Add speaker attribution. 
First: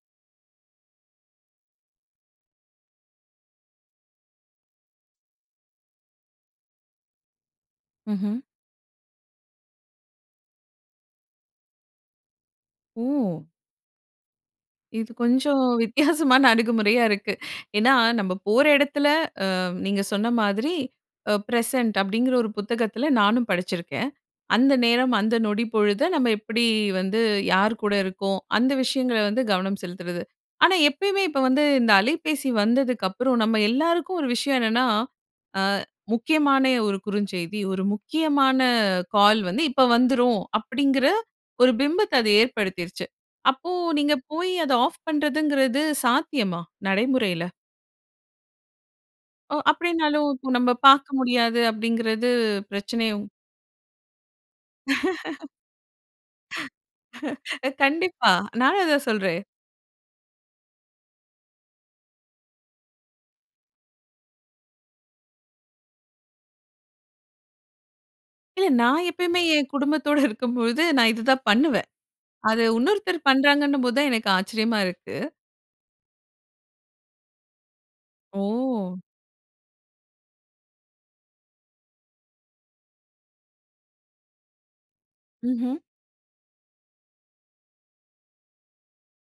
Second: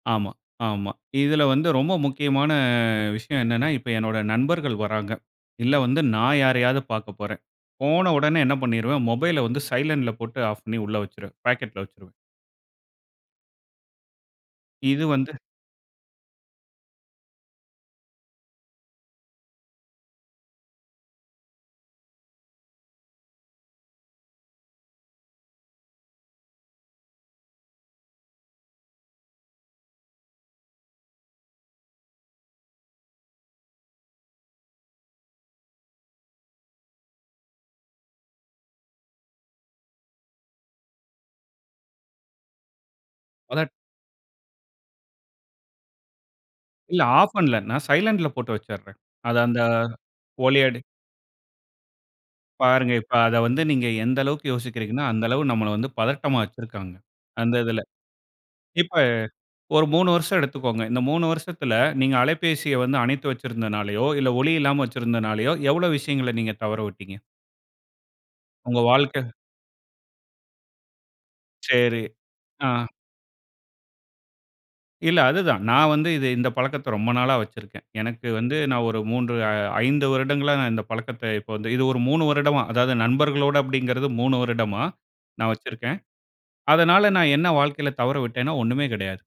Speaker 1: ஆமா, ஆமா. இதில வந்து ரொம்ப முக்கியமான விஷயம் என்னன்னா, இப்ப என்னோட நண்பர்கள் வராங்க. இல்ல வந்து நான் யாரையாது பாக்கப்போறேன். போன உடனே
Speaker 2: ம்ஹம்.
Speaker 1: என்ன பண்ணிருவேன், மொபைல வந்து சைலன்ட்ல போட்டு ஆஃப் பண்ணி உள்ள வெச்சுருவேன். பாக்கெட்ல வெச்சுருவேன்.
Speaker 2: ஓ!
Speaker 1: இது
Speaker 2: இது
Speaker 1: வந்து
Speaker 2: கொஞ்சம் வித்தியாசமான அணுகுமுறையா இருக்கு. ஏன்னா நம்ப போற இடத்தில அ நீங்க சொன்ன மாதிரி அ பிரசன்ட் அப்படிங்கிற ஒரு புத்தகத்தில நானும் படிச்சிருக்கிறேன். அந்த நேரம், அந்த நொடி பொழுத நம்ப எப்படி வந்து, யார் கூட இருக்கோம். அந்த விஷயங்கள வந்து கவனம் செலுத்துறது. ஆனா எப்பயுமே, இப்ப வந்து இந்த அலைபேசி வந்ததுக்கு அப்புறம் நம்ப எல்லாருக்கும் ஒரு விஷயம் என்னன்னா, அ முக்கியமான ஒரு குறுஞ்செய்தி, ஒரு முக்கியமான கால் வந்து, இப்ப வந்துரும். அப்படிங்கிற ஒரு பிம்பத்த அது ஏற்படுத்திருச்சு.
Speaker 1: [unintelligible]
Speaker 2: அப்போ, நீங்க போய் அத ஆஃப் பண்றதுங்கிறது சாத்தியமா?
Speaker 1: இல்ல ஆஃப்
Speaker 2: நடைமுறையில?
Speaker 1: பண்ணல. நான் சைலன்ட்ல போட்டு வெச்சுரேன். அது
Speaker 2: ஒ,
Speaker 1: அந்த
Speaker 2: அப்படினாலும் "நம்ம
Speaker 1: [unintelligible]
Speaker 2: பார்க்க முடியாது" அப்படிங்கிறது
Speaker 1: பாருங்க, இப்ப
Speaker 2: பிரச்சனையோ?
Speaker 1: அத வந்து நீங்க எந்த அளவுக்கு யோசிக்கிறீங்கன்னா, அந்த அளவு நம்பள வந்து பதட்டமா வெச்சுருக்காங்க! அந்த
Speaker 2: அ
Speaker 1: இதில.
Speaker 2: கண்டிப்பா! நானும்
Speaker 1: இப்ப,
Speaker 2: அதான் சொல்றேன்.
Speaker 1: ஒரு 3 வருஷம் எடுத்துக்கோங்க. இந்த 3 வருஷத்தில நீங்க அலைபேசிய வந்து அணைத்து வைத்திருந்தனாலயோ, இல்ல ஒலி இல்லாமல வச்சிருந்தனாலயோ, எவ்ளோ விஷயங்கள நீங்க தவற விட்டீங்க?
Speaker 2: இல்ல
Speaker 1: உங்க
Speaker 2: நான்
Speaker 1: வாழ்க்க
Speaker 2: எப்பயுமே என் குடும்பத்தோட இருக்கும்போது, நான் இதுதான் பண்ணுவேன்.
Speaker 1: சரி,
Speaker 2: அது
Speaker 1: அ.
Speaker 2: வுன்னொருத்தர் பண்றாங்கன்னும் போது தான், எனக்கு ஆச்சரியமா இருக்கு!
Speaker 1: இல்ல அதுதான், நான் வந்து இது இந்த பழக்கத்த ரொம்ப நாளா வெச்சுருக்கேன். எனக்கு வந்து நான் ஒரு
Speaker 2: ஓ!
Speaker 1: 3, 5 வருடங்களா இந்த பழக்கத்த இப்ப வந்து, இது ஒரு 3 வருடமா, அதாவது நண்பர்களோட அப்படிங்கிறது 3 வருடமா, நான்
Speaker 2: ம்ஹம்.
Speaker 1: வெச்சுருக்கேன். அதனால, நான் என்ன வாழ்க்கைல தவற விட்டேன்னா, ஒன்னுமே கிடையாது.